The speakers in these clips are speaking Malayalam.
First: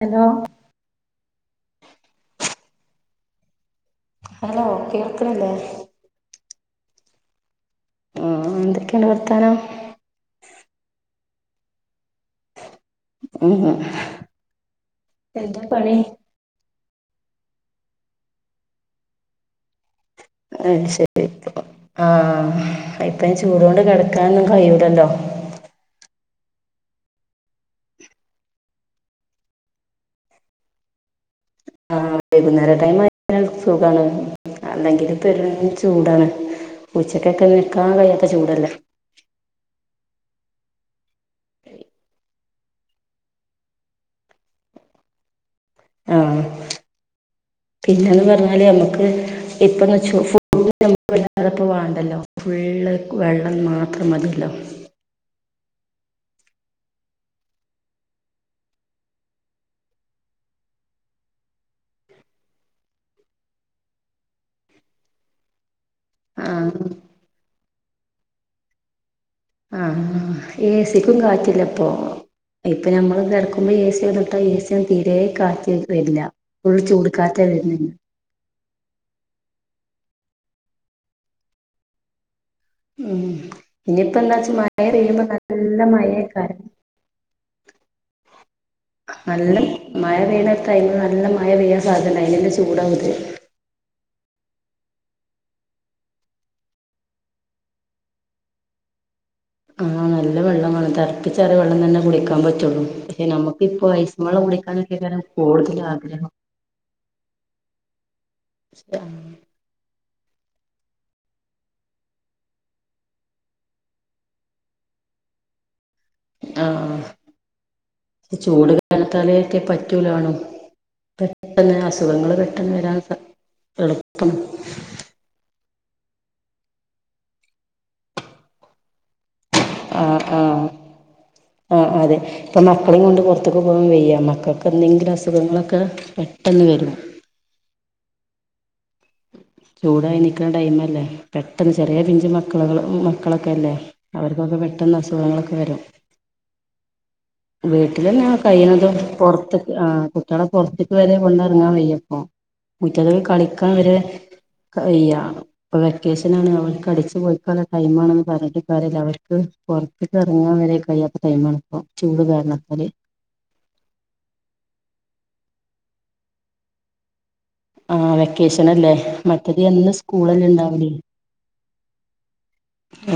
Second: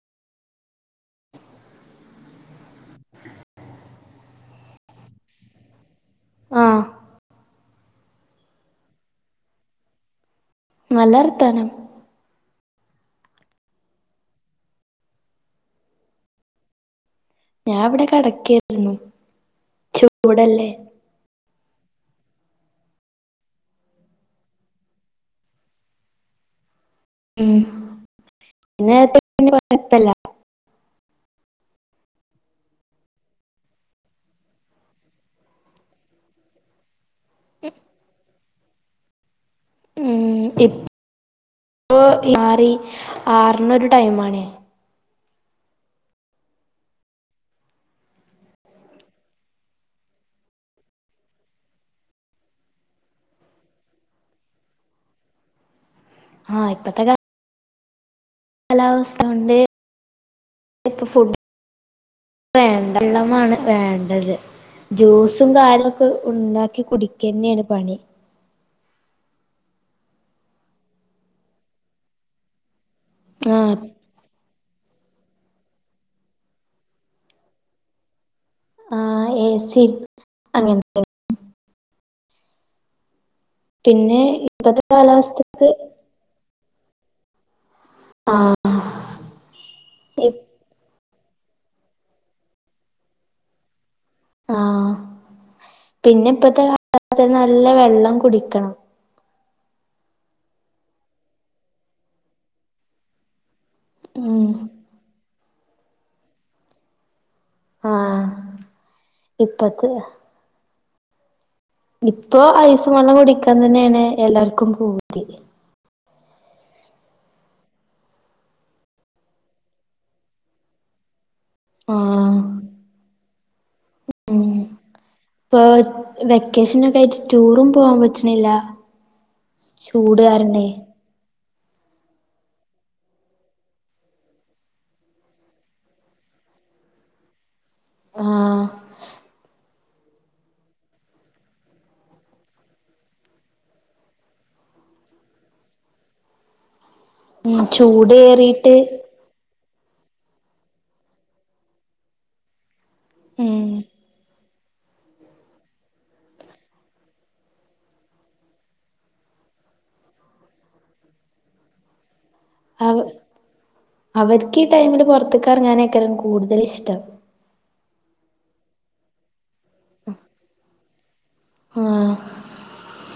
ഹലോ [inaudible] ഹലോ കേക്കണില്ലേ ആഹ് ആഹ് എന്തൊക്കെയാണ് വർത്താനം നല്ല വർത്താനം ഉം എന്താ പണി ഞാൻ അവിടെ കെടക്കായിരുന്നു ചു അത് ശരി [unintelligible] ആഹ് ഇപ്പ ചൂട്കൊണ്ട് കെടക്കാനൊന്നും കഴിയൂലല്ലോ ഉം [unintelligible] ആഹ് വൈകുന്നേര ടൈം ആയ പിന്നെ സുഖാണ് അല്ലെങ്കിൽ [unintelligible] ചൂടാണ് ഉച്ചക്കൊക്കെ നിൽക്കാൻ കഴിയാത്ത ചൂടല്ലേ ഉം ഇപ് പ്പോ മാറി ആറിനൊരു ടൈം ആണ് ആഹ് പിന്നന്ന് പറഞ്ഞാല് നമ്മക്ക് ഇപ്പന്ന് വെച് [unintelligible] [inaudible] വേണ്ടല്ലോ ഫുള്ള് വെള്ളം മാത്രം മതില്ലോ ആഹ് ഇപ്പത്തെ കാ [unintelligible] ഇപ്പ ഫുഡ് വേണ്ട വെള്ളമാണ് വേണ്ടത് ജ്യൂസും കാര്യംക്കെ ആഹ് ഉണ്ടാക്കി കുടിക്ക്യന്നെണ് പണി ആഹ് എ സിക്കും കാറ്റില്ലപ്പൊ ഇപ്പൊ ഞമ്മ [unintelligible] കടക്കുമ്പോൾ ആഹ് ഏ സിയന്നട്ടാ ഏ സിയും തീരെ കാറ്റ് വരില്ല ഫുൾ ചൂട് കാറ്റ വരുന്നേ ആഹ് എ സി അങ്ങനത്തെ ഉം ഇനിയിപ്പോ പിന്നെ എന്താ വച്ചാ മഴ ഇപ്പത്തെ പെയ്യുമ്പോ കാലാവസ്ഥക്ക് നല്ല മഴയക്കാരണം ആഹ് നല്ല മഴ പെയണ ടൈമ് നല്ല മഴ പെയ്യ സാധന അയ്ന്ള്ള ചൂടാകുത് ആഹ് പിന്നെ ഇപ്പത്തെ കാലത്ത് നല്ല വെള്ളം കുടിക്കണം ആഹ് നല്ല വെള്ളമാണ് തറപ്പിച്ചാറിയ വെള്ളം തന്നെ കുടിക്കാൻ പറ്റുള്ളൂ പക്ഷെ നമു ഇഇപ്പൊ ഐസും വെള്ളം ഉം കുഠിക്കാനൊക്കെകാരം കൂടുതൽ ആഗ്രഹം ആഹ് ഇപ്പത്തെ ഇപ്പൊ ഐസും വെള്ളം കുടിക്കാൻ തന്നെയാണ് എല്ലാർക്കും പൂതി ആഹ് ചൂട് വേണത്താല ഒക്കെ പറ്റൂലാണോ പെട്ടെന്ന് അസുഖങ്ങള് ആഹ് പെട്ടെന്ന് വരാൻ എളുപ്പം ഉം ഇപ്പൊ വെക്കേഷനൊക്കെ ആയിട്ട് ടൂറും പോവാൻ പറ്റണില്ല ആഹ് ചൂട് ആഹ് കാരണേ ആഹ് ആഹ് അതെ ഇപ്പൊ മക്കളും കൊണ്ട് പുറത്തേക്ക് പോകൻ വെയ്യ മക്കൾക്ക് എന്തെങ്കിലും അസുഖങ്ങളൊക്കെ പെട്ടെന്ന് വരും ആഹ് ചൂടായി നൽക്കുന്ന ടൈം അല്ലേ പെട്ടെന്ന് ചെറിയ പിഞ്ച മക്കള മക്കളൊക്കെ അല്ലേ അവർക്കൊക്കെ പെട്ടെന്ന് അസുഖങ്ങളൊക്കെ വരും ഉം വീട്ടിലന്നെ ചൂടേറിയിട്ട് കയ്യ്ണതും പുറത്ത് ആഹ് കുട്ട്യേളെ പുറത്ക്ക് വരെ കൊണ്ടർങ്ങാൻ വയ്യപ്പൊ മുറ്റത്ക്ക് കളിക് ഉം [unintelligible] ഇപ്പൊ വെക്കേഷനാണ് അവർക്ക് അടിച്ചു പോളിക്കള്ള ടൈം ആണെന്ന് പറഞ്ഞിട്ട് കാര്യല്ല അവർക്ക് പൊർത്ക് ഇറങ്ങാൻ വരെ കഴിയാത്തടൈമാണ് ഇപ്പ ചൂട് കാരണം അവ അവർക്ക് ഈ ടൈമില് പൊർത്ത്ക്ക് എറങ്ങാനേക്കാലും കൂടുതലിഷ്ടം ആഹ് വെക്കേഷനല്ലേ മറ്റത് എന്ന് സ്കൂളല്ലേ ണ്ടാവല് ആഹ്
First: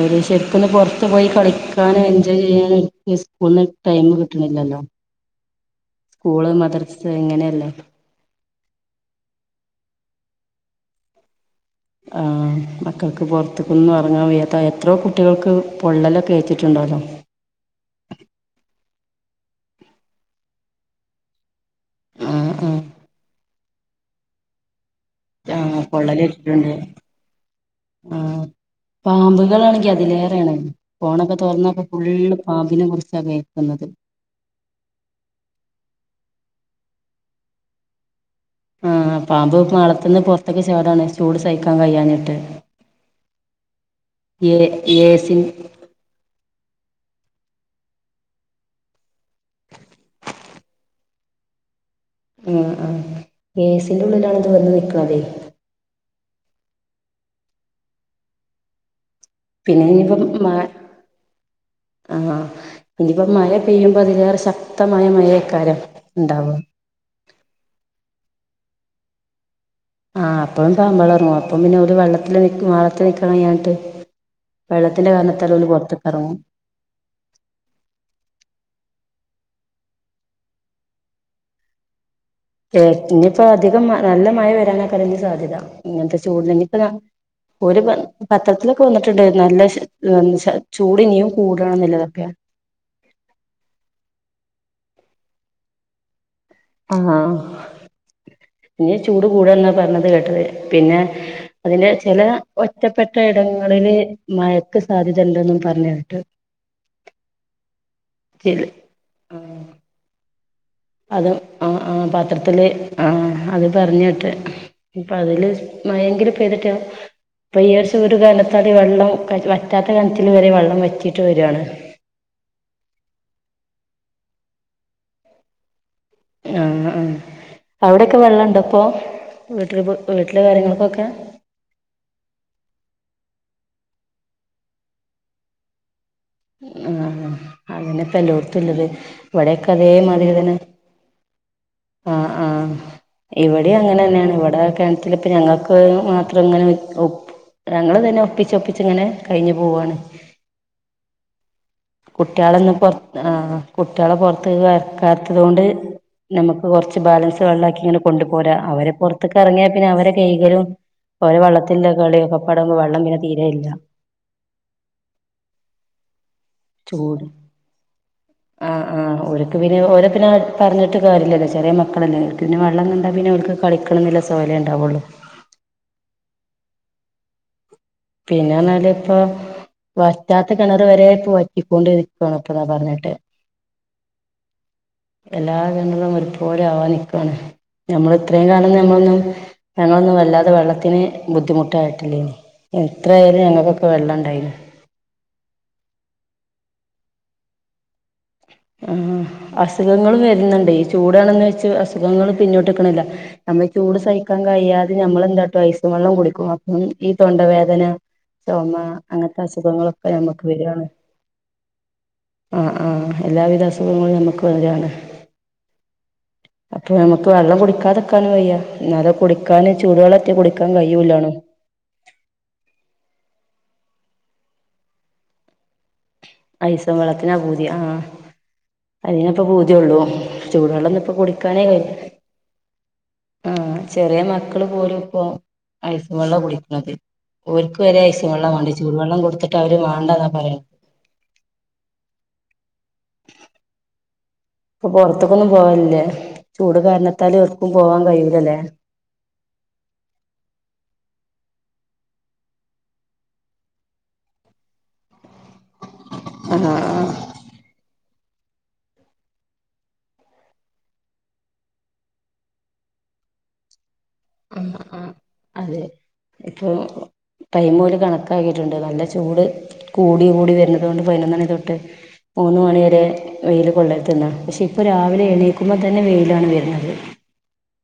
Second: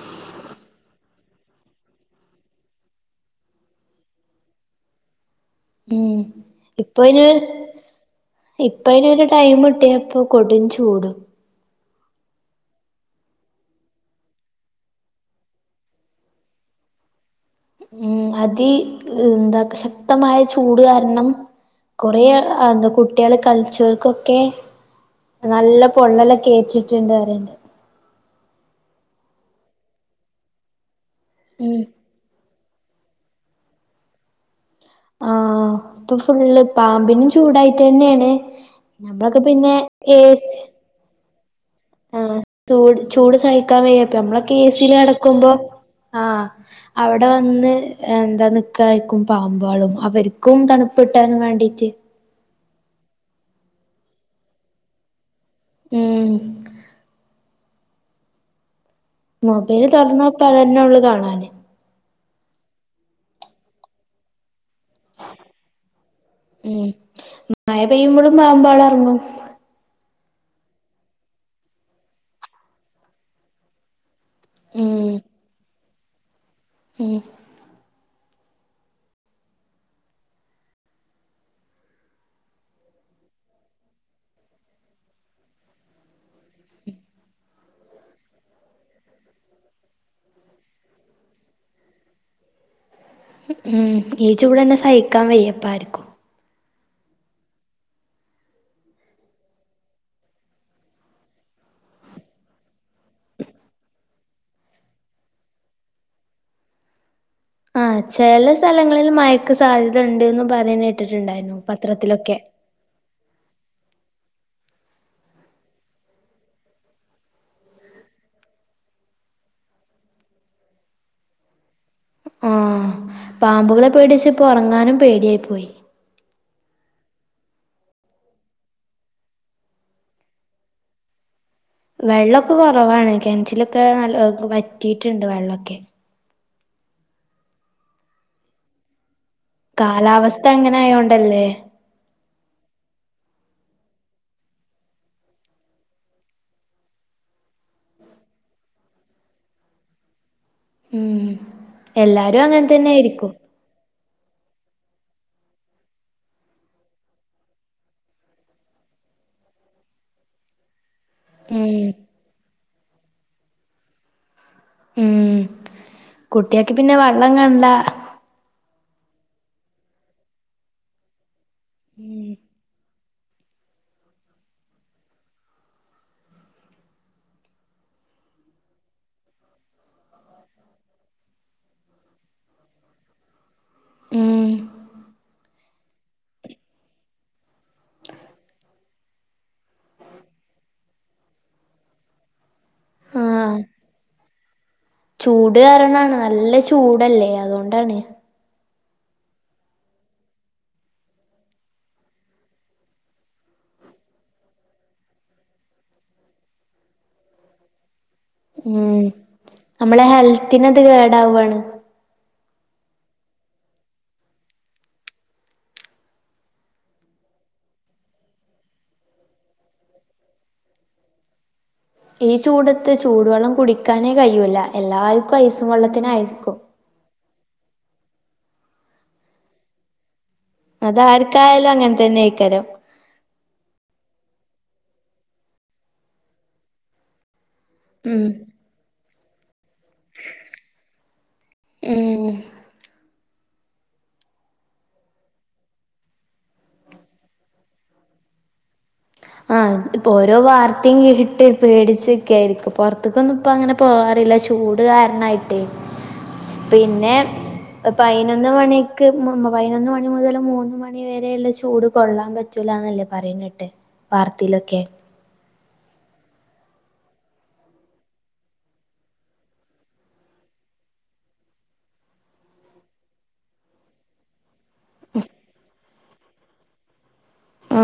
ഓര് ശരിക്കൊന്ന് പുറത്തു പോയി കളിക്കാനും എൻജോയ് ചെയ്യാനും സ്കൂളിന് ടൈം കിട്ടണില്ലല്ലോ ഉം സ്കൂള് ഇപ്പ മദർസ്‌ അയിന് ഇങ്ങനെയല്ലേ ഇപ്പ അയ്നൊരു ടൈം ഇട്ടിയപ്പൊ കൊടും ചൂട് ആഹ് മക്കൾക്ക് പൊർത്ത്ക്കൊന്നും ഇറങ്ങാൻ വയ്യാത്ത എത്രയോ കുട്ടികൾക്ക് പൊള്ളലൊക്കെ ഏറ്റിട്ടുണ്ടല്ലോ ഉം അതി എന്താ ശക്തമായ ചൂട് കാരണം കൊറെേ ആഹ് ആഹ് എന്താ കുട്ടികള് കളിച്ചവർക്കൊക്കെ നല്ല ആഹ് പൊള്ളലൊക്കെ പൊള്ളലേറ്റിട്ടുണ്ട് ഏറ്റ്ട്ട്ണ്ട് പറിണ്ട്. ആഹ് പാമ്പുകളാണെങ്കി അതിലേറെയാണ് ഫോണൊക്കെ ഉം തോറന്നപ്പ ഫുള്ള് പാമ്പിനെ കുറിച്ചാ കേൾക്കുന്നത്. ആഹ് ഇപ്പൊ ഫുള്ള് പാമ്പിനും ചൂടായിട്ടന്നെയാണ് ഞമ്മളൊക്കെ പിന്നെ ഏ. സ്‌, ആടാണ് ചൂട് സഹിക്കാൻ കിയാണ് ആഹ് ചൂട് ചൂട് സഹിക്കാൻ വയ്യപ്പ നമ്മളകെ എ ഏ സി ൽ ഏസി കേടക്കുമ്പോ. ആഹ് അവിടെ വന്ന് എന്താ നിക്കായിരിക്കും പാമ്പാളും അവർക്കും തണു പ്പ്ട്ടനും വേണ്ടിട്ട് ഉം ഉം ഏ സി ന്റെ ഉള്ളിലാണ ഇത് വന്ന് നിക്കണതെ. ഉം പിന്നെ മൊബൈല് ഇനിയിപ്പം തോറന്നപ്പ മ അതന്നെള്ളു കാണാന്. ആഹ് ആഹ് ഇനിപ്പോ മഴ പെയ്യുമ്പോ അതിലേറെ ശക്തമായ മഴയക്കാരം ഉണ്ടാവ ഉം മായ പെയ്യുമ്പോഴും പാമ്പൾ അറങ്ങും. ആ് അപ്പോഴും പാമ്പളർന്നു അപ്പം പിന്നെ ഒരു വെള്ളത്തി വളത്തിൽനിക്കാൻ കഴിയാണിട്ട് വെള്ളത്തിന്റെ ഉം കാരണത്തൽ ഓല് പൊറത്ത കറങ്ങും [inaudible] ഏ ഇനിയിപ്പോ അധികം നല്ല മഴ വരാന ആക്കനി സാധ്യത ഇങ്ങനത്തെ ചൂട് ഇനിയിപ്പോ. ഒരു പ പത്രത്തിലൊക്കെ വന്നിട്ടുണ്ട് നല്ല [unintelligible] ചൂട് ഇനിയും കൂടണം എന്നില്ലതപ്പ്യ. ഉം ഈ ചൂട്ന്നെ സഹിക്കാൻ വയ്യപ്പ ആരിക്കും ആഹ് ഇനി ചൂട് കൂടന്നാ പറഞ്ഞത് കേട്ടത് പിന്നെ. അതിന്റെ ചില ഒറ്റപ്പെട്ട ഇടങ്ങളില് മയക്ക് സാധ്യത ഇണ്ട്ന്നും പറഞ്ഞുട്ട്. [inaudible] ആഹ് ചെല ചില സ്ഥലങ്ങളിൽ മയക്ക് സാധ്യത ഇണ്ട്ന്ന് പറയുന്നട്ട്. അതും ആഹ് ആഹ് പാത്രത്തില്. ആഹ് അത് പറഞ്ഞോട്ട് ഇപ്പ അതില് മയെങ്കിലും പെയ്തിട്ട. ഇപ്പൊ ഈ വർശം ഒരു കാലത്ത് അതി വെള്ളം പറ്റാത്ത കനറ്റിൽ വരെ വെള്ളം വെറ്റിറ്റ് വരണ്. ആഹ് പാമ്പുകളെ പേടിച്ച് ഇപ്പോ ഒറങ്ങാനും പേടിയായി പോയി. ആഹ് ആഹ് അവിടെയൊക്കെ വള്ളണ്ടേ ഇപ്പോ വീട്ടിൽ വീട്ടിലെ കാര്യങ്ങൾക്കൊക്കെ. വെള്ളമൊക്കെ കൊറവാണ് കിണറ്റിലൊക്കെ നല്ല വറ്റിട്ടുണ്ട് വെള്ളൊക്കെ. ആഹ് അങ്ങനെപ്പ യെല്ലോർത്തുള്ളത് ഇവിടെക്കെ അതേ മതിരി കാലാവസ്ഥ തന്നെ അങ്ങനെ ആയോണ്ടല്ലേ ആഹ് ആഹ് ഇവിടിം അങ്ങനെ തന്നെയാണ് ഇവിടെ കേണറ്റിൽ ഇപ്പ ഞങ്ങൾക്ക് മാത്രം ഇങ്ങനെ [unintelligible] ഞങ്ങൾ തന്നെ ഒപ്പിച്ച് ഒപ്പിച്ചങ്ങനെ കഴിഞ്ഞു പോവണ്. ഉം എല്ലാരും അങ്ങനെ തന്നൊയിരിക്കും. കുട്ടിളെ പുറത്ത്ക്ക് വക്കാത്തത് കൊണ്ട്. നമുക്ക് കൊറച്ച് ബാലൻസ് വെള്ളക്കി ഇങ്ങനെ കൊണ്ടുപൊരാ അവരെ പുറത്തൊക് ഏറങ്ങിയാ പിന്നെ അവരെ കൈകലും. ഓല ഉം വള്ളത്തിന്റെ കളിയൊക്കെ പാടെ ആകുമ്പോ വള്ളം പിനെ തീര ഇല്ല. ഉം കുട്ടിയക്ക് പിന്നെ ചൂട് വള്ളം കണ്ട. ആഹ് ആഹ് ഓർക്ക് പിന്നെ ഓര പിന്നെ പറഞ്ഞിട്ട് കര്യല്ലോ ചെരിയ മക്കളല്ലേ ക്ക് പിന്നെ വെള്ളം കണ്ടാ പിന്നെ ഒർക്ക് കളിക്കണംല്ല സോയലെ ഇണ്ടാവുള്ളൂ. പിന്നെ നാൽ ഇപ്പ വറ്റാത്ത കിണർ വരെ ഇപ്പൊ വറ്റിക്കൊണ്ടിരിക്കണ ഇപ്പൊ പറന്നെട്ട്. ഉം എല്ലാ കേണരും ഒരുപൊലെ ആവാ നിക്കണ്. നമ്മൾ ഇത്രയും കാലം മ്മൊന്നും ഞങ്ങളൊന്നും വല്ലാതെ വെള്ളത്തിന് ബുദ്ധിമുട്ടായിട്ടില്ലേന്നു എത്രയാലും ഞങ്ങൾക്കൊക്കെ വെള്ളം ഇണ്ടായിരുന്നു ചൂട്കാരണാണ് നല്ലചൂടല്ലേ അതുകൊണ്ടാണ് ഉം അസുഖങ്ങളും വര്ന്ന്ണ്ടെയ് ചൂടാണെന്ന് വെച്ച് അസുഖങ്ങള് പിന്നോട്ട്ക്ക്ണില്ല നമ്മൾചൂട് സയിക്കാൻകഴിയാതെ ഞമ്മെളെന്താട്ടും ഐസുംവെള്ളംകുടിക്കും അപ്പം ഈ തൊണ്ടവേദന ചൊമ ഉം നമ്മളെ അങ്ങൻത്തെഅസുഖങ്ങളൊക്കെ ഞമ്മക്ക് ഹെൽത്തിനത് വരാണ് കേടാവാണ് ആഹ ആഹ എല്ലാവിധഅസുഖങ്ങളും ഞമക്ക് വരാണ് അപ്പൊ ഞമ്മക്ക് വെള്ളംകുടിക്കാതെക്കാനുംവെയ്യ ന്നാലൊ കുടിക്കാന് ചൂടുവെള്ളറ്റെ കുടിക്കാൻകഴിയൂല്ലാണും ഈചൂടത്ത്ചൂടുവെള്ളംകുടിക്കാനേ കയ്യൂലഎല്ലാര്ക്കും ഐസുംവെള്ളത്തിനായ്ര്ക്കും ഐസും വള്ളത്തിനാപൂതി ആഹ അതിനപ്പപൂതിയൊള്ളൂ ചൂടുവെള്ളംന്നുംഇപ്പൊകുടിക്കാനേ അതാർക്കായാലും കയ്യൂല അങ്ങനെ തന്നെയ്ക്കാരം ആഹ ചെറിയമക്കള്പോലുംപ്പോ ഐസുംവെള്ളകുടിക്കണത് ഓൽക്ക് ക്ക് വരെ ഉം ഐസുംവള്ളവാണ്ടിയെ ചൂട് വള്ളംകൊട്ത്ത്ട്ട് അവര് വാണ്ടാന്നാപറയ ഉം ഇപ്പൊ പൊറെത്ത്ക്കൊന്നുംപോവൽല്ലേ ചൂട്കാര്ണത്താല് എട്ക്കുംപോവാൻ കഴിയൂലലേ ആഹ ഇപ്പോരോ വാർത്തിംകേട്ടിട്ട് പേടിച്ച്ക്ക്ക്കേയ്ര്ക്കും പൊറ്ത്ത്ക്കൊന്നുംപ്പങ്ങനെ പോവാറില്ല ചൂട്കാരണായ്ട്ടേ [inaudible] ആഹ് പിന്നെ പയിനൊന്ന്മണിക്ക് പയിനൊന്ന്മണിമുതല് മൂന്ന്മണിവെരെള്ള ചൂട്കൊള്ളാൻപ റ്റുലാന്നല്ലെ പറിണേട്ടഹ് ആഹ ആഹ അതെ ഇപ്പൊ ടൈംമോല് കണക്കാക്കിയ്ട്ട്ണ്ട് നല്ലചൂട് കൂടികൂടി വെര്ണതോണ്ട് പയിനൊന്നണിതൊട്ട് മൂന്ന്മണിവെരെവെയില് കൊള്ളര്ത്ന്നാ പഷെ ഇപ്പരാവിലെ എണീക്കുമ്പോതന്നെ വെയിലാണ് വര്ന്നത്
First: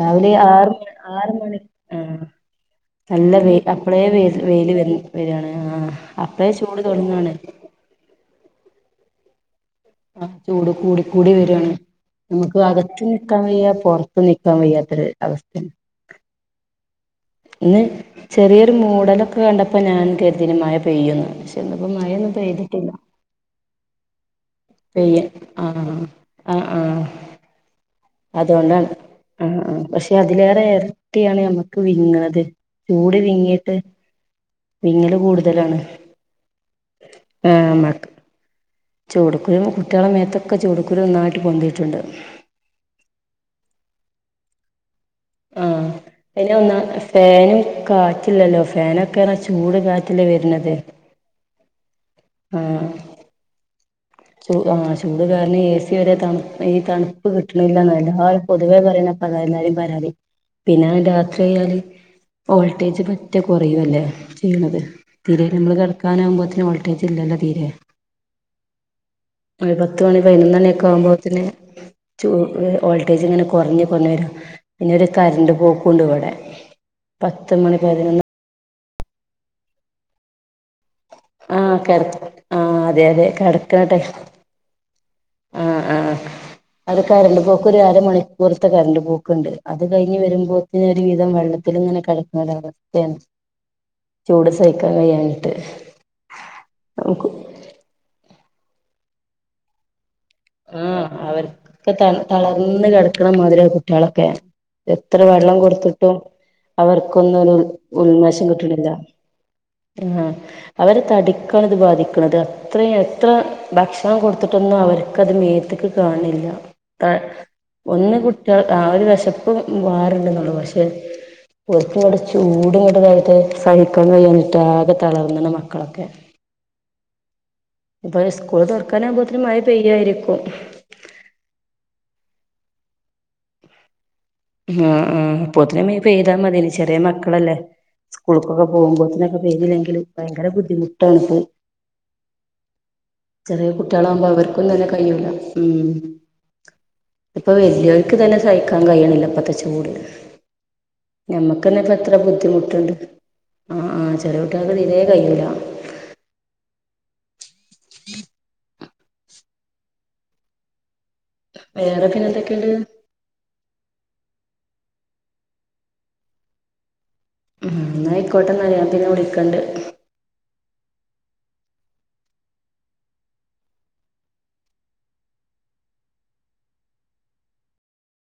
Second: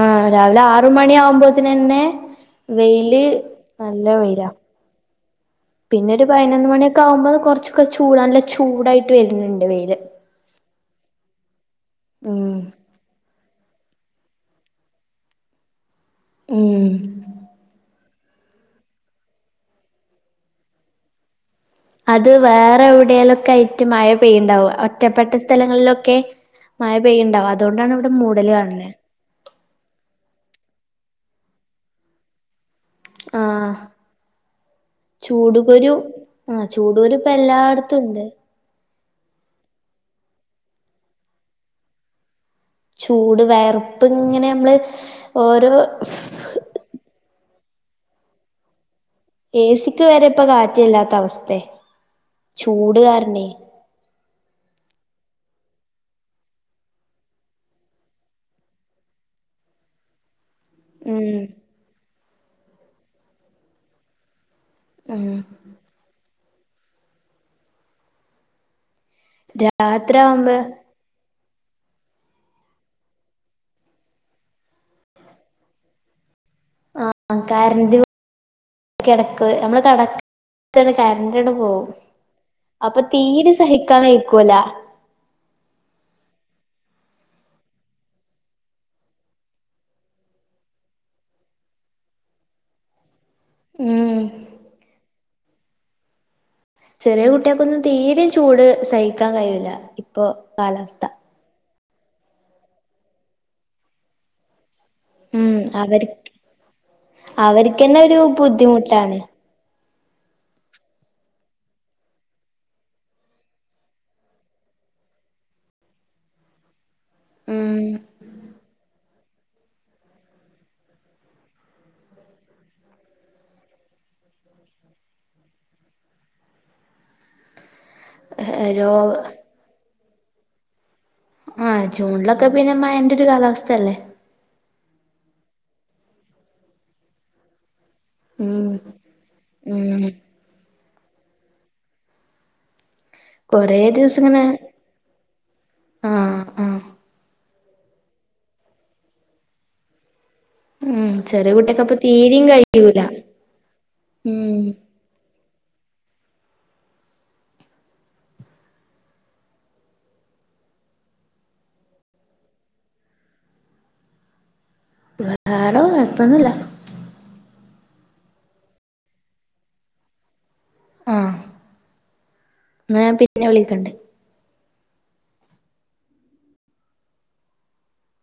രാവിലെആറ് മണിയാവുമ്പോത്തിന്നെന്നെ വെയ്ല് നല്ല വെ അപ്പളേ വെ നല്ലവെയ്ലാ വെയില് വ വരാണ് ആ പിന്നൊരു അപ്പഴേ ചൂട് പയിനൊന്ന്മണിയക്കാവുമ്പോ തുടങ്ങാണ് കൊറ്ച്ച് ഒക്കെചൂടാണല്ലചൂടായ്ട്ട് വര്ണ് ണ്ട് വെയ്ല് ആഹ ചൂട്കൂടികൂടിവെരാണ് ഉം നമുക്ക്അകത്തും ക്കാൻവെയ്യാ പൊറത്തും നിക്കാൻവയ്യാത്തൊര് അവസ്ഥെ ഉം ഇന്ന് ചെറിയൊരുമൂടലൊക്കെ കണ്ടപ്പോഞാനുംകരുതീനി മഴപെയ്യുന്ന് അത് വേറെഎവ്ടെലൊക്കയ്റ്റ് മഴ പെയ്യ്ണ്ടാവാ പെയ്യ ഒറ്റപ്പെട്ട ആഹ് സ്ഥലങ്ങളിലൊക്കെ മഴപെയ്യ്ണ്ടാവും അതോണ്ടാണ് ഇവിടെമൂ അതൊണ്ടാണ് ആഹ ആഹ പഷെ അതിലേറെ എര്ട്ടിയാണ് യമ്മക്ക് വിങ്ങ്ണത് ചൂട് വിങ്ങീട്ട് ആഹ് വിങ്ങ്ല്കൂട്തലാണ് ചൂടുകുരു ആ ചൂടുകുരു ഇപ്പ ആഹ എല്ലായിടത്തും മ്മക്ക് ഉണ്ട് ചൂടുക്കുരു കുട്ടിയാളെ മേത്തൊക്കെചൂടുക്കുരു ഒന്നായ്ട്ട്പൊന്തിയ്ട്ടുണ്ട് ചൂട് വെയർപ്പ്ങ്ങനെമ്മള് ഓരോ അയിനൊന്നാ ഫേനും കാറ്റില്ലല്ലോ ഫേനൊക്കെർഞ്ഞ ചൂട്കാറ്റല്ലേവര്ണത് ല്ലാത്തഅവസ്ഥെ ചൂട്കാര്നെ ചൂ ആഹ ചൂട്കാരണെയ് ഏസിവരെ തണുപ്പ ഈതണുപ്പ് കിട്ട്ണില്ലെന്ന എല്ലരും പൊതുവേപറിണ പ്പതാ എല്ലാരിം പരാതി ഉം പിന്നെരാത്രി ആയാല് ഓൾട്ടേജ് പറ്റെകുറയുല്ലേ ചെയ്യ്ണത് ഉം തീരെനമ്മള്കെട്ക്കാനാവുമ്പോതി ന് ഓൾട്ടേജ്ല്ലല്ലോതീരെ ഒരുപത്ത്മണി രാത്രിയാവുമ്പോ പയ്നൊന്ന്മണിയൊക്കെ ആവുമ്പോത്തിന് ടൂബ് ഓൾട്ടേജ്ങ്ങനെ കൊറ്ഞ്ഞ്കൊറ്ഞ്ഞ് വെര പിന്നൊരു കറണ്ട്പോക്കുണ്ട്ഇവടെ ആഹ കര്ന്റ് കെടക്ക് നമ്മള് കെട [unintelligible] ആഹ് കരണ്ടട്പോവും കിട ആഹ് അതെ അതെ അപ്പൊതീരെ കിടക്കണ ടൈ സഹിക്കാൻവെയ്ക്കൂല ആഹ് ആഹ് അത് കറണ്ട്പോക്കൊരു അരമണിക്കൂർത്തെ കറണ്ട്പോക്ക്ണ്ട് അത്കഴിഞ്ഞ് വരുമ്പോ ഇനിയൊരുവിധം വെള്ളത്തില്ങ്ങനെ കടക്കുന്നൊരവസ്ഥെണ് ഉം ചൂട് സഹിക്കാൻ കഴിയാഞ്ഞിട്ട് ചെറിയ നമുക്ക് കുട്ടിയക്കൊന്നും തീരെയും ചൂട് സഹിക്കാൻ കഴിയൂല്ലാ ഇപ്പൊ കാലാവസ്ഥ ആഹ് അവർക്ക് തളർന്ന് കിടക്കണ മാതിരിയാ കുട്ടികളൊക്കെ എത്ര ഉം വെള്ളം അവര് കൊടുത്തിട്ടും അവർക്കൊന്നും ഒരു അവർക്കന്നെ ഒരു ഉഉന്മേഷം കിട്ടണില്ല ബുദ്ധിമുട്ടാണ് ഉം ആഹ് അവരെ തടിക്കാണ് ഇത് ബാധിക്കുന്നത് അത്രയും എത്ര ഭക്ഷണം കൊടുത്തിട്ടൊന്നും അവര് അത് മേത്ത്ക്ക് കാണില്ല ആഹ് ഉം കുഞ്ഞ് കുട്ടികൾ ആ ഒരു വെശപ്പും മാറുണ്ടെന്നുള്ളു പക്ഷെ കുറച്ചും ഇങ്ങോട്ട് ചൂട് ഇങ്ങട്ടതായിട്ട് സഹിക്കാൻ കഴിയഞ്ഞിട്ടാകെ തളർന്ന്ണ് മക്കളൊക്കെ ഇപ്പൊ സ്കൂൾ രോ തുറക്കാനാവുമ്പത്തേന് മഴ പെയ്യുമായിരിക്കും ആഹ് ജൂണിലൊക്കെ പിന്നെ മഴന്റെ ഒരു കാലാവസ്ഥയല്ലേ ഉം ഉം അപ്പോത്തിനും പെയ്താ മതിന് ചെറിയ മക്കളല്ലേ ഉം സ്കൂൾക്കൊക്കെ പോകുമ്പോത്തിനൊക്കെ പെയ്തില്ലെങ്കിൽ ഉം ഭയങ്കര ബുദ്ധിമുട്ടാണ് ഇപ്പത്. ചെറിയ കൊറേ ദിവസം കുട്ടികളാകുമ്പോ ഇങ്ങനെ അവർക്കൊന്നും തന്നെ കഴിയൂല ഉം ആഹ് ആഹ് ഇപ്പൊ വല്ലിയോര്ക്ക് തന്നെ സഹിക്കാൻ കഴിയണില്ല ഇപ്പത്തെ ചൂട് ഉം ചെറിയ ഞമ്മക്ക്ന്നെ കുട്ടിയക്കപ്പ ഇപ്പത്ര തീരയും ബുദ്ധിമുട്ടുണ്ട് കഴിയൂല ആഹ് ആഹ് ചെറിയ ഉം കുട്ടികൾക്ക് തീരെ കഴിയൂലാ ഉം [inaudible] വേറെ പിന്നെ എന്തൊക്കെയുണ്ട്? വേറെ കൊഴപ്പൊന്നുംല്ല ഉം എന്നായിക്കോട്ടെ എന്നാല് ഞാൻ പിന്നെ വിളിക്കണ്ട് ആഹ് എന്നാ ഞാൻ പിന്നെ വിളിക്കണ്ട്